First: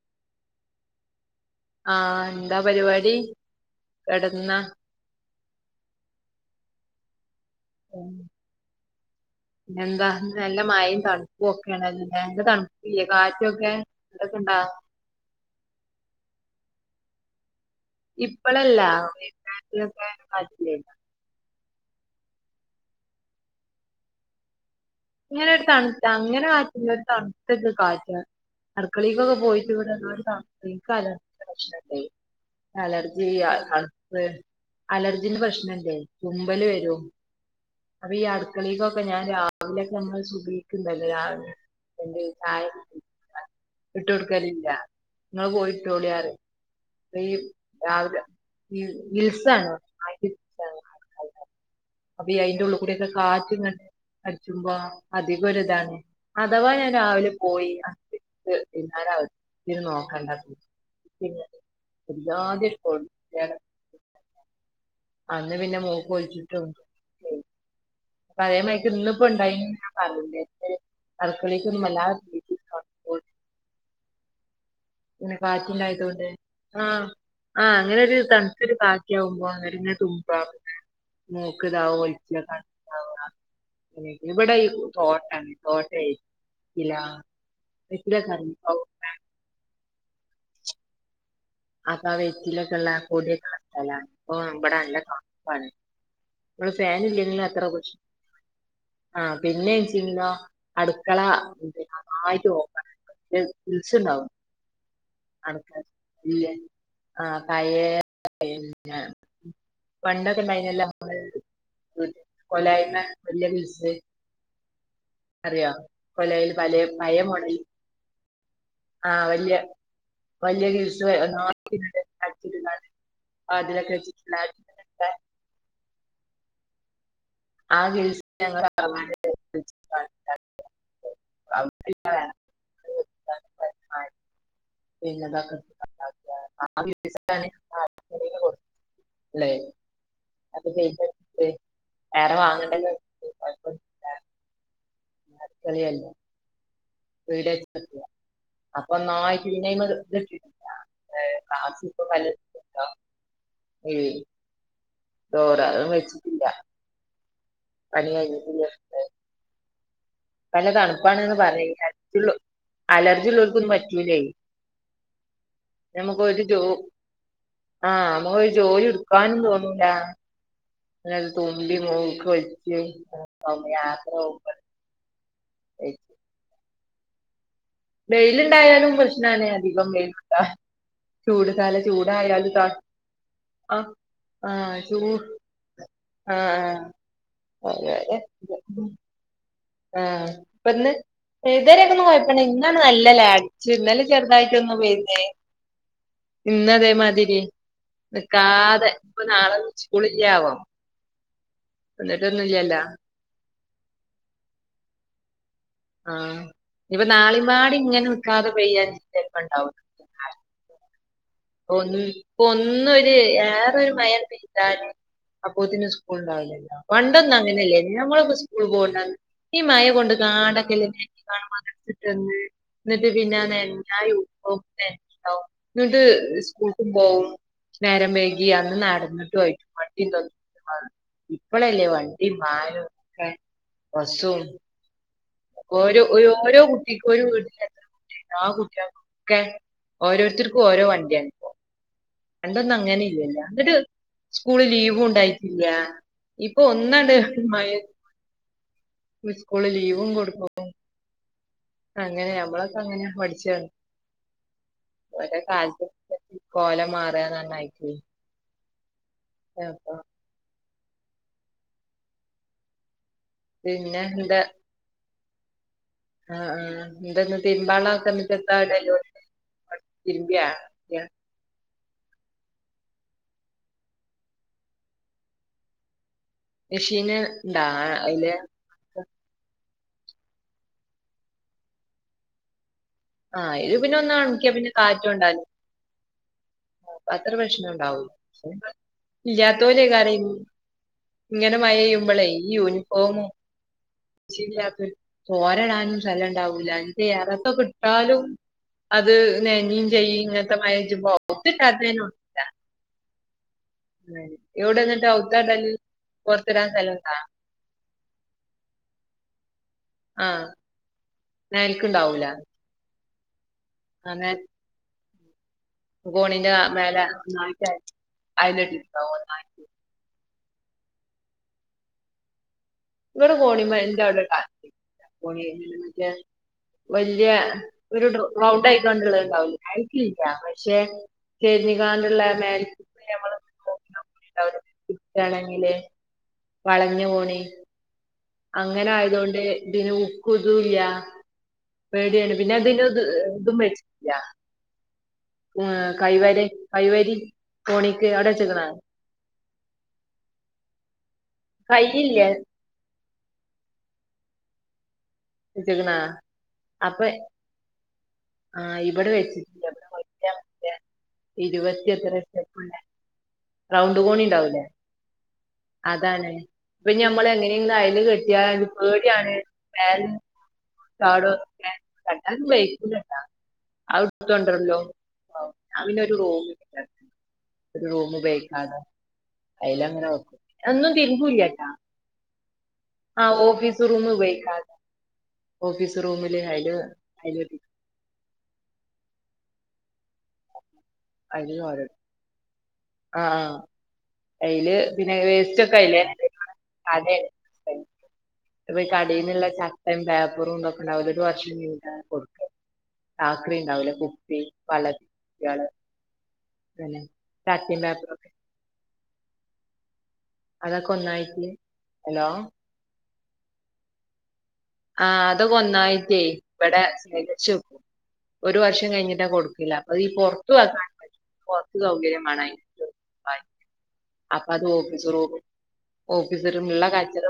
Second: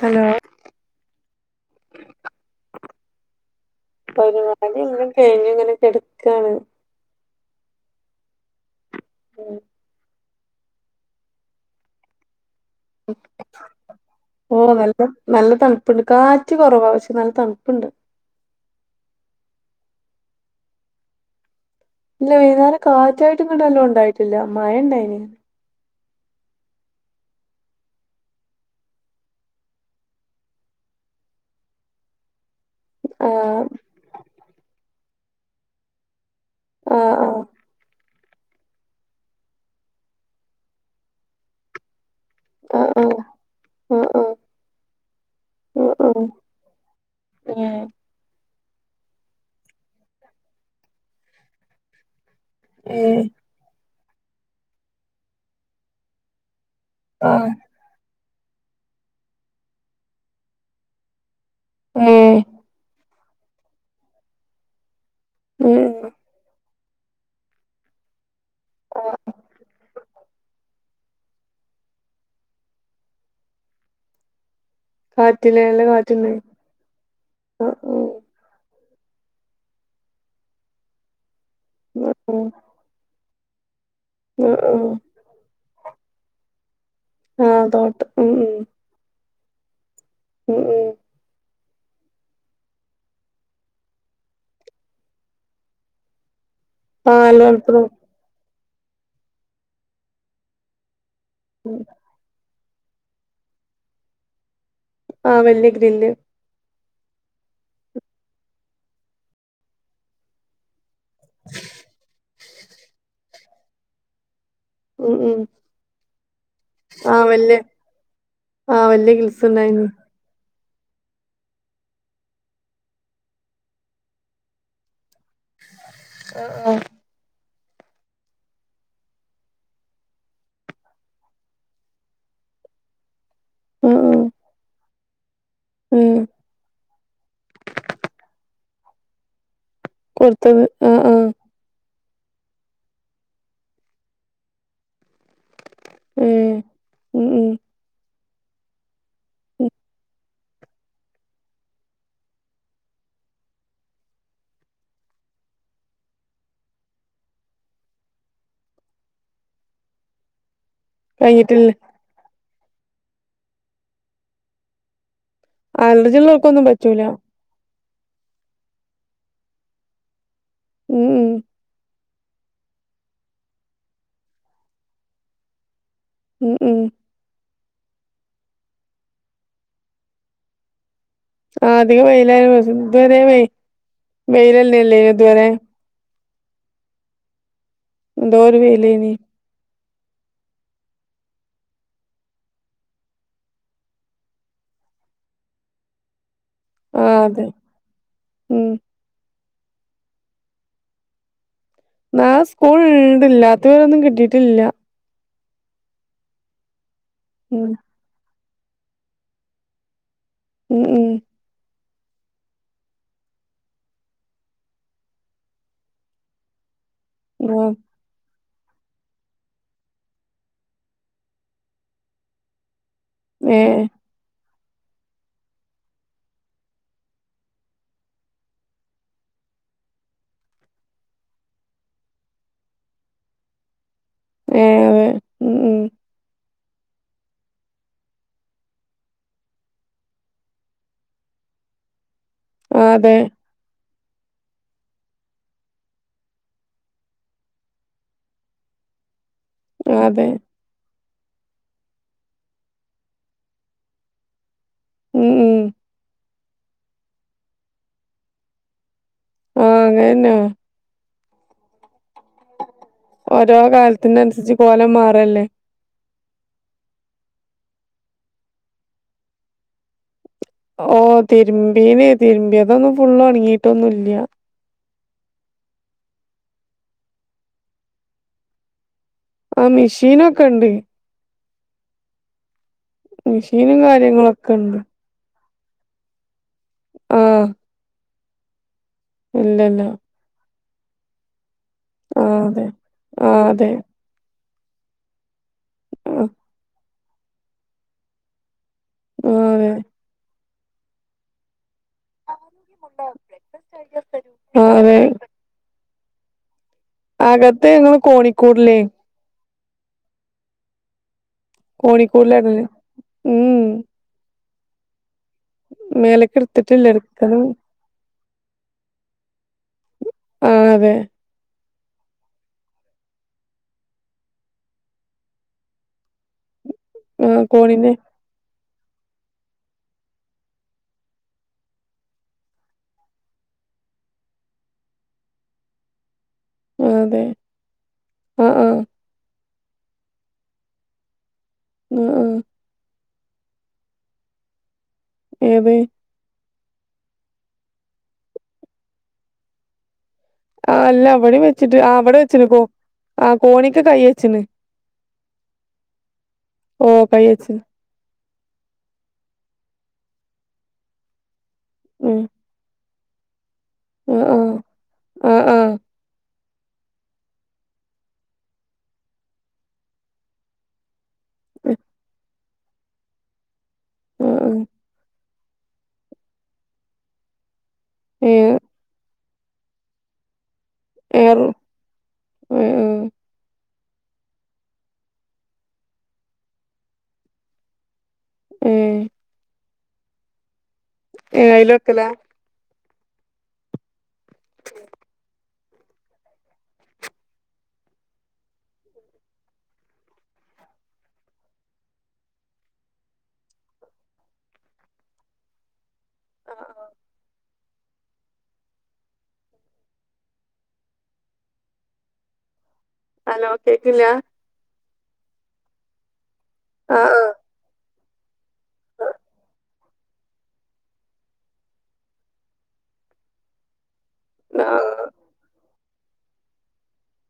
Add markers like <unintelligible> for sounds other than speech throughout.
Hello ആ എന്താ പരിപാടി കെടന്നാ പരിപാടി ഇങ്ങനെ കഴിഞ്ഞു ഇങ്ങനെ കിടക്കണ് യെ എന്താ നല്ല മഴയും തണുപ്പും ഒക്കെ നല്ലല്ലേ തണുപ്പും <unintelligible> ഓ നല്ല നല്ല തണുപ്പുണ്ട് കാറ്റ് കുറവ പക്ഷെ നല്ല തണുപ്പുണ്ട് ഇപ്പളല്ല വെയ്ക്കുനേരത്തിലൊക്കെ കാറ്റ് ല്ലായിരുന്നോ ഇന്ന് വൈകുന്നേരം കാറ്റായിട്ട് എങ്ങണ്ട് നല്ലോം ഇണ്ടായിട്ടില്ല മഴ ഇണ്ടായിരുന്നു ഇങ്ങനെ ഒരു തണുത്ത അങ്ങനെ കാറ്റില്ല ഒരു തണുത്ത ഒരു കാറ്റാ അടുക്കളിക്കൊക്കെ പോയിട്ട് ഇവിടൊ എന്ധോരു തണുപ്പ് ഇക്ക് അലർച്ചിന്റെ പ്രശ്നണ്ട് അലർജിയാ ആഹ് തണുപ്പ് അലർജിന്റെ പ്രശ്നണ്ട് തുമ്മല് വരും ആഹ് അപ്പൊ ഈ അടുക്കളക്കൊക്കെ ഞാൻ രാ വിലൊക്കെ നമ്മൾ സുബിഹിക്ക് ഇണ്ടല്ലോ രാവിലെ യെന്ദ് ചായക്കെ ആഹ് ആഹ് കുടിച്ക്കണ്ട് ഇട്ട് ആഹ് ആഹ് ആഹ് കൊടുക്കലില്ല നിങ്ങൾ പോയി ആഹ് ഇട്ടോളി ആഹ് പറിമ് ഈ ഏഹ് രാവിലെ മ് ഗിൽസാണ് ഒന്നായിട്ട് ഗിൽസാണ്അടുക്കളന്റെ അവിടെ അപ്പഇ അയിന്റെ ഉളളി കൂടിക്കെ ഏഹ് കാറ്റ് ഇങ്ങനെ അടിച്ചുമ്പോ അധികം ഒരു ഇതാണ് അഥവാ ഞാൻ രാവിലെ ആഹ് പോയി അ <unintelligible> ക്ക് പിന്നാല <unintelligible> നോക്കണ്ട പിന്ന ഏഹ് ഒരിച്ചാതി ഒരു പോർതെ ണ് അന്ന് പിന്നെ ഉം മൂക്കൊലിചിട്ടും അപ്പൊ അതേ മയക്ക് ഇന്ന് ആഹ് ഇപ്പോ ഉണ്ടായി ന്ന പറിണ്ട് അടുക്കളിക്കന്നും വല്ലാദേ <unintelligible> പിന്നെ കാറ്റില്ലേ നല്ല കാറ്റിണ്ടായതോണ്ട് കാറ്റുണ്ട് ആ അ ആഹ് അങ്ങനെ ഒരു ഉം തണുത്ത ഒരു കാറ്റ് ആവുമ്പോ എന്നിട്ട് ഇങ്ങെ തുമ്പാ <unintelligible> മൂക്ക് താവ ആഹ് ഒലിച്ച ഉം കണ്ണ് താവ ഇവിടെ ഈ ആഹ് ഉം തോട്ടാണ് തോട്ടെയ് ഇല ആഹ് തോട്ടം ഉം ഉം <unintelligible> ഉം ഉം അപ്പാ വെറ്റിലൊക്കെള്ള കൊട്യക്കള്ള സ്ഥലാണ് ഇപ്പൊ ഇബടെ നല്ല തന്നുപ്പാണ് ഇമ്മള് ആഹ് ഫാനില്ലെങ്കിലും നല്ല അത്ര തണുപ്പ് <unintelligible> ആ പിന്നേ ണ്ച്ചെങ്കിലോ അട് ക്കള <unintelligible> ആഹ് വെല്ല്യ ഗ്രില്ല് ആ കയേ <unintelligible> പണ്ടൊക്കെ ഇണ്ടായിന്നല്ലോ <unintelligible> കൊലായ്മ വല്യ മിസ്സ് ഉം ഉം അറിയോ കൊലായില് വലേ പയേ ആഹ് മോഡല വല്യ ആഹ് ആ കിൽസ് വല്യ ഉണ്ടായിനി വല്യേ <unintelligible> <unintelligible> വാതിലൊക്കെ വെച്ചിട്ട് <unintelligible> ആ ആ ആ <unintelligible> <unintelligible> <unintelligible> ആഹ് ഉം പിന്നെന്താണ് <unintelligible> ന <unintelligible> കൊടുത്തത് ആ ആ വേറെ വാങ്ങണ്ടല്ലോ <unintelligible> ഉ <unintelligible> ഉം ഉം <unintelligible> ഒന്നായ്റ്റ് ഉം ഇഞ്ഞയ്മത് <unintelligible> <unintelligible> ഉം ഡോറ അത് വെച്ചിട്ടില്ല പണി കയ്ഞ്ഞിട്ടില്ല <unintelligible> ഇപ്പല്ല തണുപ്പാണ്ന്ന് പ കഴിഞ്ഞിട്ടില്ല <unintelligible> അലർജി ഉള്ളോര്ക്കൊന്നും പറ്റൂലെയ് അലർജി ഉള്ളോർക്ക് ഒന്നും പറ്റൂല ആ നമുക്ക് ഒരു ജോലി ഇട്ക്കാനും തോന്നൂല ഉം <unintelligible> ഉം തുമ്പി മൂ ക്കൊൽച്ച് <unintelligible> യാത്ര പോവുമ്പ <unintelligible> ഉം ഉം വെയില്ണ്ടായാലും പ്രശ്നാണ് അധികം വെയിലുണ്ട ചൂട് ആ കാല അധികം വെയിലായ ചൂടായാലും ത ഇതുവരെ വെ ആഹ് വെയിലല്ലേല്ലേ ഇതുവരെ ആ ആ എന്തോരം വെയിലേനി ആ ഇപ്പന്ന് ഏ ഇത് വരെന്നും കൊയപ്പ <unintelligible> ഇന്നാണ് <unintelligible> അടിച്ചു ഇന്നാലും ചെറുതായിട്ടൊന്ന് ചെയ്തീന് <unintelligible> ഇന്ന് ആഹ് അതേമാതിരി അതെ ഉം നിക്കാതെ ഇപ്പൊ നാളെന്നും സ്കളില്യേ ആവോ നാളെ സ്കൂൾ ഇണ്ട് ഇല്ലാത്ത <unintelligible> ന്നും കിട്ടീട്ടില്ല ആ ഇഞ്ഞ് ഇപ്പൊ ഉം നാളിമ്പാടി ഇങ്ങനെ നിക്കാതെ പെയ്യാച്ച ചെലപ്പ ഉണ്ടാ <unintelligible> ഉം ഒന്ന് ഇപ്പ ഒന്നൊര് ഏറെരു മയണ്ട് പെയ്താലും അപ്പോത്തിന് സ്കൂൾ ഉണ്ടാവൂലല്ലോ പണ്ടൊന്നും ആഹ് അങ്ങനല്ലേ ന്ന് ഞങ്ങളെക്കെ സ് ക്കൂൾ പോണന്ന് ഈ മയ കൊണ്ട് ക്കാണ്ട <unintelligible> ഇന്നിട്ട് പിന്നെ <unintelligible> ഏഹ് ഇന്നിട്ട് സ്കൂൾക്കും പോവും നേരം വെയ്കി അന്ന് നടന്നിട്ടു <unintelligible> ഇപ്പളല്ലേ വണ്ടിം വാഹനൊക്കെ വസ്സും ഏഹ് അതെ ഉം ഉം ഓരോ ഒര് ഓരോ കുട്ടിക്കും ഒരു വീടി <unintelligible> ആ കുട്ടികൾ ഒക്കെ ഓരോരുത്തർക്കും ഓരോ വണ്ടിയാണ് ഇപ്പോ പണ്ടൊന്നും ആഹ് അങ്ങന അതെ ഇല്ലല്ല എന്നിട്ട് സ്കൂള് ലീവും ഉണ്ടായിട്ടില്ല ഇപ്പൊ ഒന്നാണ്ട് മ സ്തൂളിൽ ആഹ് ലിവും കൊടുക്കും അതെ ക്കും അങ്ങനെ നമ്മളൊക്കെ അങ്ങനെ പഠിച്ചു ഉം ഓരേ ഉം കാഴ് കോലം മാറ നന്നായിട്ട് ആഹ് അങ്ങനെന്നെ ഓരോ പിന്നെ കാലത്തിന്റെ അനുസരിച്ച് കോലം മാറല്ലേ ആഹ് ആ എന്തന്ന തിരുമ്പാളക്കന്നിട്ട എന്താണ്ടല്ലോ ഓ തിരുമ്പീനെ തിരുമ്പി അതൊന്നും ഫുള്ള് ഒണങ്ങീട്ടൊന്നും ഇല്ല മെഷീന് ഇണ്ടാ അതില് ആ മെഷീനൊക്കെ ഇണ്ട് ആഹ് അതില് മെഷീനും പിന്നെ ഒന്ന് ഉണക്കിയ കാര്യങ്ങളൊക്കെ പിന്നെ ഇണ്ട് കാറ്റ് കൊണ്ടാലും മതി അത്ര ആഹ് പ്രശ്നം ഉണ്ടാവൂ ഇല്ലല്ല ഇല്ലാത്തോര് കര ഇങ്ങനെ മഴ പെയ്യുമ്പോഴേ ആഹ് ഈ അതെ യൂണിഫോമും ആഹ് അതെ ഇടാനും സ്ഥലം ആഹ് ഉണ്ടാവില്ല എറയത്തൊക്കെ ഇട്ടാലും അത് ആഹ് അതെ നനയൊ ചെയ്യും ജ ബോത്ത കാത ന <unintelligible> ആഹ് എവിടെ അതെ എന്നിട്ട് ഔത്താറ അകത്ത് ഞങ്ങള് കോണിക്കൂറല്ലേ <unintelligible> ആഹ എനിക്ക് ഇണ്ടാവൂല കോണിക്കൂടിലാ ഇടല് ഉം അങ്ങനെ മേലക്ക് കോണിന്റെ എടുത്തിട്ടില്ല മേലെ എടുക്കണം നന്നായിട്ട് അഴയിട്ടിട്ട് ആ അതെ ഇവിടെ കോണിമ്മ എന്ത അവിടെണി മറ്റ <unintelligible> വലിയ ആഹ് കോണിന്റെ ഒരു റൗണ്ടായി ണ്ട ആയിരിക്കില്ല പക്ഷെ ചരിഞ്ഞികാണ്ടുള്ള <unintelligible> അവാണെങ്കില് <unintelligible> ആഹ് വളഞ്ഞ അതെ കോണി ആഹ് ആഹ് അങ്ങനെ ആയത് കൊണ്ട് പിന്നെ ഉക്കു ദൂല് ആഹ് പേടിയാണ് ആഹ് പിന്നെ അത് ഇത് മേടിച്ചിട്ടില്ല ഏത് കൈവര കൈവരി കോണിക്ക് അവിടെ വെച്ചക്കണ ആ അല്ല അവിടെയും വെച്ചിട്ട് ആ അവിടെ കയ്യില്ലേ വെച്ചിന് കോ ആ കോണിക്ക് കൈ വച്ചിന് ണാ അപ്പൊ കൈ വെച്ചിന് ആ ഇവിടെ വെച്ച ഇരുപത്തി എത്ര ഉം റൗണ്ട് കോണി ആഹ് ആഹ് ഉണ്ടാവൂലേ ആഹ് ആഹ് അതാണ് പിന്നെ ഞമ്മൾ എങ്ങനെങ്കിലും അയല് കെട്ടിയ പേടിയാണ് ക്ക ആഹ് അത്തണ്ടരല്ലോ <unintelligible> ഞാൻ പിന്ന ഒരു റൂം ഒരു റൂം ഏഹ് ഉപയോഗിക്കാണ്ട് അയ്ലങ്ങന അന്നും ഏഹ് തിരുമ്പൂല്ലട്ടാ ഏഹ് ആ ഒ ബി ഓഫീസ് റൂമ് ഉപയോഗിക്കാൻ ഓഫീസ് റൂമിൽ അതിൽ ഉം ഏ ഇലോക്കല്ല <unintelligible> ആ ആ അതില് പിന്നെ വേസ്റ്റ് ഒക്കെ അയില്ലേ അതെ ശരി ഇപ്പൊ ഈ കടന്നുള്ള ചട്ടയും പേപ്പറും ഇതൊക്കെ ഉണ്ടാവലൊരു വർഷത്തില കൊടുക്ക ആക്രി ഉണ്ടാവൂലെ കുപ്പി വള പിന്നെ <unintelligible> അതൊക്കെ ഒന്നായിട്ട് ഹലോ ഹലോ കേക്കില്ല ആഹ അതൊക്കെ ഒന്നായിട്ടേ ഇവിടെ ആഹ് വചു ഒരു വർഷം കഴിഞ്ഞിട്ടാ കൊടുക്കില്ല അപ്പൊ ഈ പുറത്തു വക്കാൻ പുറത്ത് സൗകര്യമാണം. അ അപ്പ അത് ഓഫീസ് ആഹ് റൂം ഓഫീസിലുള്ള കാ്ചറ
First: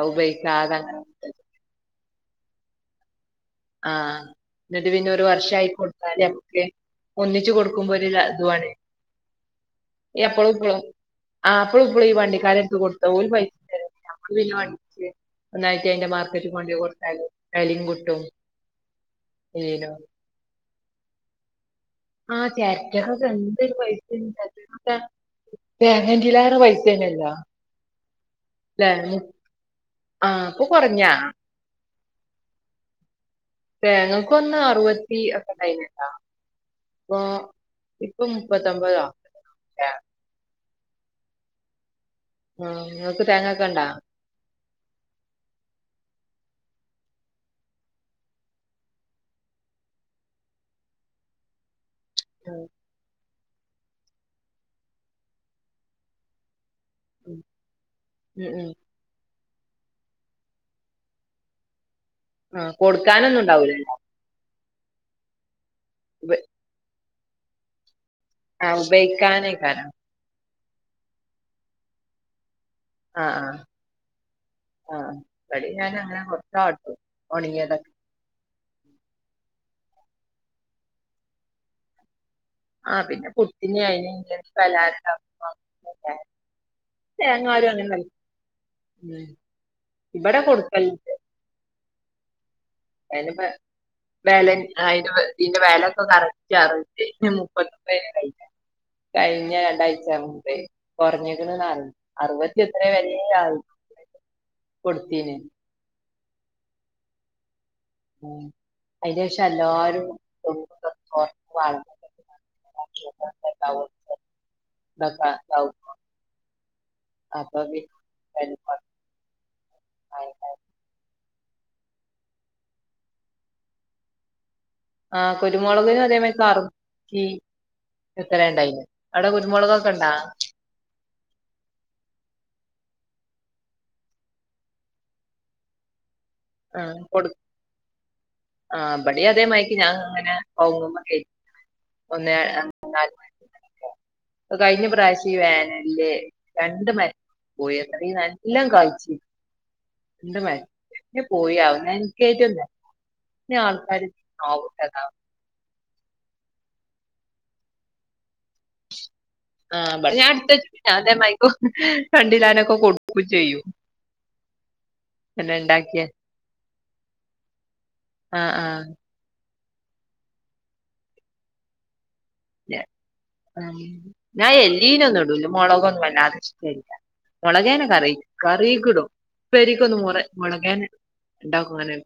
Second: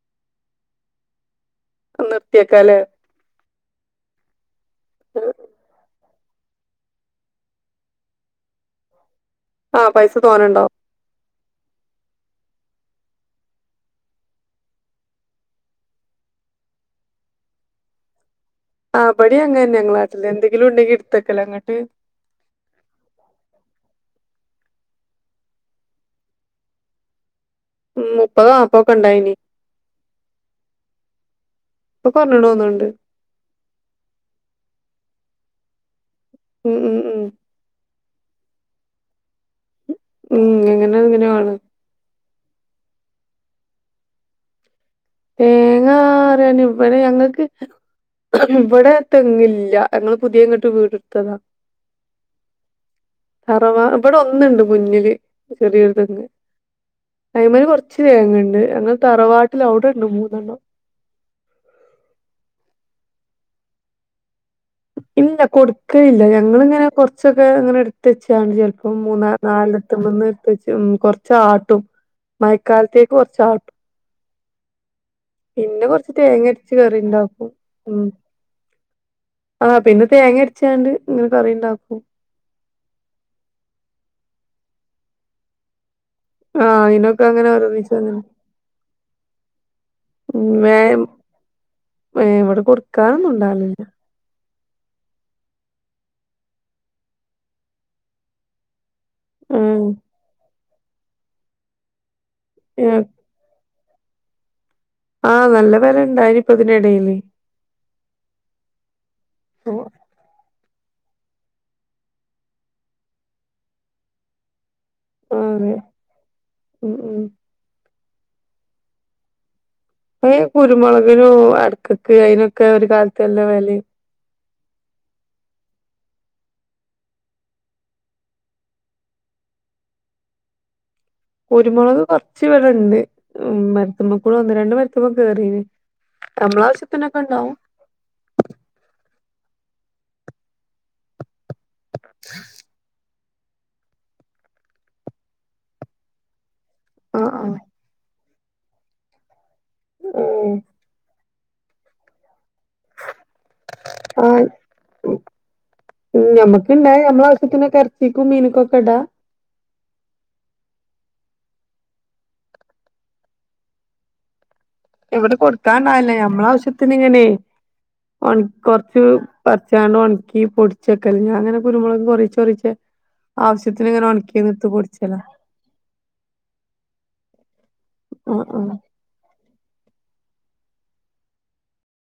ഔ ഉപയോഗിക്കാതെ അങ്ങനെ ഇട്. നിർത്തിക്ക അല്ലേ ആഹ എന്നിട്ട് പിന്നെ വർഷ ആയിക്കോട്ട എന്നാല് നമുക്ക് ഒന്നിച്ചു കൊടുക്കുമ്പോ ഒരു ത്വ്ണൊ ആഹ പൈസ തോന്നണ്ടാവു ആഹ്പ്പഴും ഇപ്പോള ഈണ്ടിക്കാർ എടുത്ത് കൊടുത്ത ഒല് പൈസ ഞ പിന്നെ വണ്ടി വിളിച്ച് ഒന്നായിട്ട് അതിന്റെ മാർക്കറ്റിൽ കൊണ്ടൊ കൊടുത്താൽ വലിയും കിട്ടും. ആ പടി അങ്ങന ന്നെ ഇതിനോ ഞങ്ങളാട്ട എന്തെങ്കിലും ഉണ്ടെങ്കിൽ ഇടുത്തക്കലോ ഇനട് ആഹ ചരടക്കൊക്ക എന്തരു പൈസ ച തേങ്ങ ന്തിലൊറൊ പൈസേണല്ലോ അപ്പ ല്ലേ അപ്പൊക്കെ ഉണ്ടായിനി ആഹ് ഇപ്പൊ കൊറഞ്ഞാ ഇപ്പൊ കുറഞ്ഞി തോന്നുണ്ട് തേങ്ങൾക്ക് ഒന്ന് അറുപത്തി ഒക്കെ ഉണ്ടയിന് ഉം ഉം ഉം ഇപ്പൊ മുപ്പത്തി അമ്പത് ആ ഉം അങ്ങനെ അങ്ങനെയാണ്. ആഹ നിങ്ങൾക്ക് തേങ്ങക്കെ ഇണ്ടാ തേങ്ങാറാണ് ഇവിടെ ഞങ്ങൾക്ക് ഇല്ല ഇവിടെ തെങ്ങില്ല ഞങ്ങള്ൾ പുതിയ ഇങ്ങോട്ട് വീടെടുത്തതാ. ആഹ തറവാ ഇവിടെ ഒന്നുണ്ട് മുഞ്ഞില് ചെറിയൊരുതങ്ങ്. ഉം ഐമല് കുറച്ച് തേങ്ങ ഉം ഉണ്ട് ഉം. ഞങ്ങളെ തറവാട്ടില അവിടെട് രണ്ടുമൂന്നെണ്ണം ആ കൊടുക്കാനൊന്നും ഉണ്ടാവൂലോ? ഇല്ല കൊടുക്കല്ല ഞങ്ങിങ്ങനെ കൊറച്ചൊക്കെ അങ്ങനെ എടു ഇത്തച്ചാണ് ആഹ് ചിലപ്പോം മൂന്ന ഉപയോഗിക്കാനേക്കാരം നാലത്തുമ വന്ന് ഇത്തച്ച കൊറച്ചാട്ടും മ ക്കാലത്തേക്ക് ആഹ് കുറച്ച് ആഹ് ആടും ആഹ് ഇവടിം പിന്നെ ഞാൻ കൊറച്ച് അങ്ങനെ തേങ്ങ അരച്ച് കൊടുത്താട്ടും കറിണ്ടാക്കും ഒണങ്ങിയതൊക്കെ ഉ <inaudible> ആഹ പിന്നെ തേങ്ങ അരിച്ചണ്ട് ഇങ്ങനെ കറിണ്ടാക്കും. ആഹ പിന്നെ പുട്ടിനെ അയി പിന്നെ സലാഡ് ഉണ്ടാക്കുമ്പോൾ ആഹ ഇതിനൊക്കെ അങ്ങനെോ ഓരോ നിശ്ച ഇവിടെ കൊടുകൽല്ണ്ട്. എവിടെ കൊടുക്കാനൊന്നുണ്ടാവില്ലില്ല. ആ ഇ ഇതിന്റെ വിലയൊക്കെ കറക്റ്റ്റിഞ്ഞട്ട് മുപ്പത്തൊപ്പയി. കഴിഞ്ഞ ഉം രണ്ടാഴ്ച് മുപ് കുറഞ്ഞിക്ക്ണ് അറുപത്തിയ എത്ര വല ആ ആഹ നല്ല വില ഇണ്ടായിനിപ്പ ഇതി ഇടയില്. ഉ അതി ശേഷം ഓഹ് എല്ലരും <unintelligible> <unintelligible> ആഹ് അതെ <unintelligible> ഉം ഉം അപ്പ പിന്നെ <unintelligible> ഏ കുരുമുളകിനും അടക്കക്ക് അതിനൊക്കെ ഒരു കാലത്ത് നല്ല വില ആഹ കുരുമുളക്നും. അതേ മ കറി എത്ര ഉണ്ടായിന് അവിടെ കുരുമുളകൊക്കെ ഇണ്ടാ? കുരുമോളക് കോർച്ച് ഇവിടെണ്ട് മര്ത്ത്മ്മക്കൂടെ ഒന്ന് രണ്ട് മര്ത്ത്മ്മെ കേറീന് നമ്മളെ ആഹ് ആവശ്യത്തിനൊക്കെ കൊട് ഇണ്ടാവും ആഹ് ഇബടി അതേ മായ്ര്ക്ക് ഞാൻ അങ്ങനെ കവ്ങ്ങുമ്മെ കേ ഒന്നെ രണ്ട് മൂന്നാലെണ്ണം കയിഞ്ഞ പ്രാവശ്യം ഈ വേനൽല്ല് രണ്ട് മരം ആഹ് ആഹ് പോയി അത്രേം നല്ലോണം കായ്ച്ചീനി ണ്ട് ഉം മരം എങ്ങനെ പോയി ആവോ നൻക്കേറ്റൊന്നു അല്ല <unintelligible> ഞമ്മക്ക് ഇണ്ടായ നമ്മളെ ആവശ്യത്തിന് എർച്ചിക്കും മീനിക്കും ഒക്കെ ഇടാ ആഹ് ഇബടെ ഞാൻ ഇട്ത്ത ഞാൻ ഇതേമാരിക്കും രണ്ടിലാനൊക്കെ കൊടുക്കും ചെയ്യും. ഇവടെ പിന്നെ ഇണ്ടാക്കിയ കൊടുക്കാണ്ടാവലില്യേ ഞമ്മളെ ആവശ്യത്തിന് ഇങ്ങനെ ഒണ ആഹ് ആഹ് കൊർച്ചു പർച്ചാണ്ട് ഒൺക്കി പൊടിച്ചെക്കലാ ഞാങ്ങനെ കുരുമുളക് കൊർ കോറീചേ ഞ ആഹ് ആവശ്യത്തിന് ഇങ്ങനെ ഒണക്കി ഞാൻ അയ്ന്ന് ഇട്ത്ത് പൊടിച്ചലാ എല്ലീനൊന്നും ഇടൂല മോളെകേനെ കറി ആഹ് ആഹ് കറീക്ക്ടും ഉപ്പേരിക്കൊന്നും മുള മോളകേനെ <unintelligible>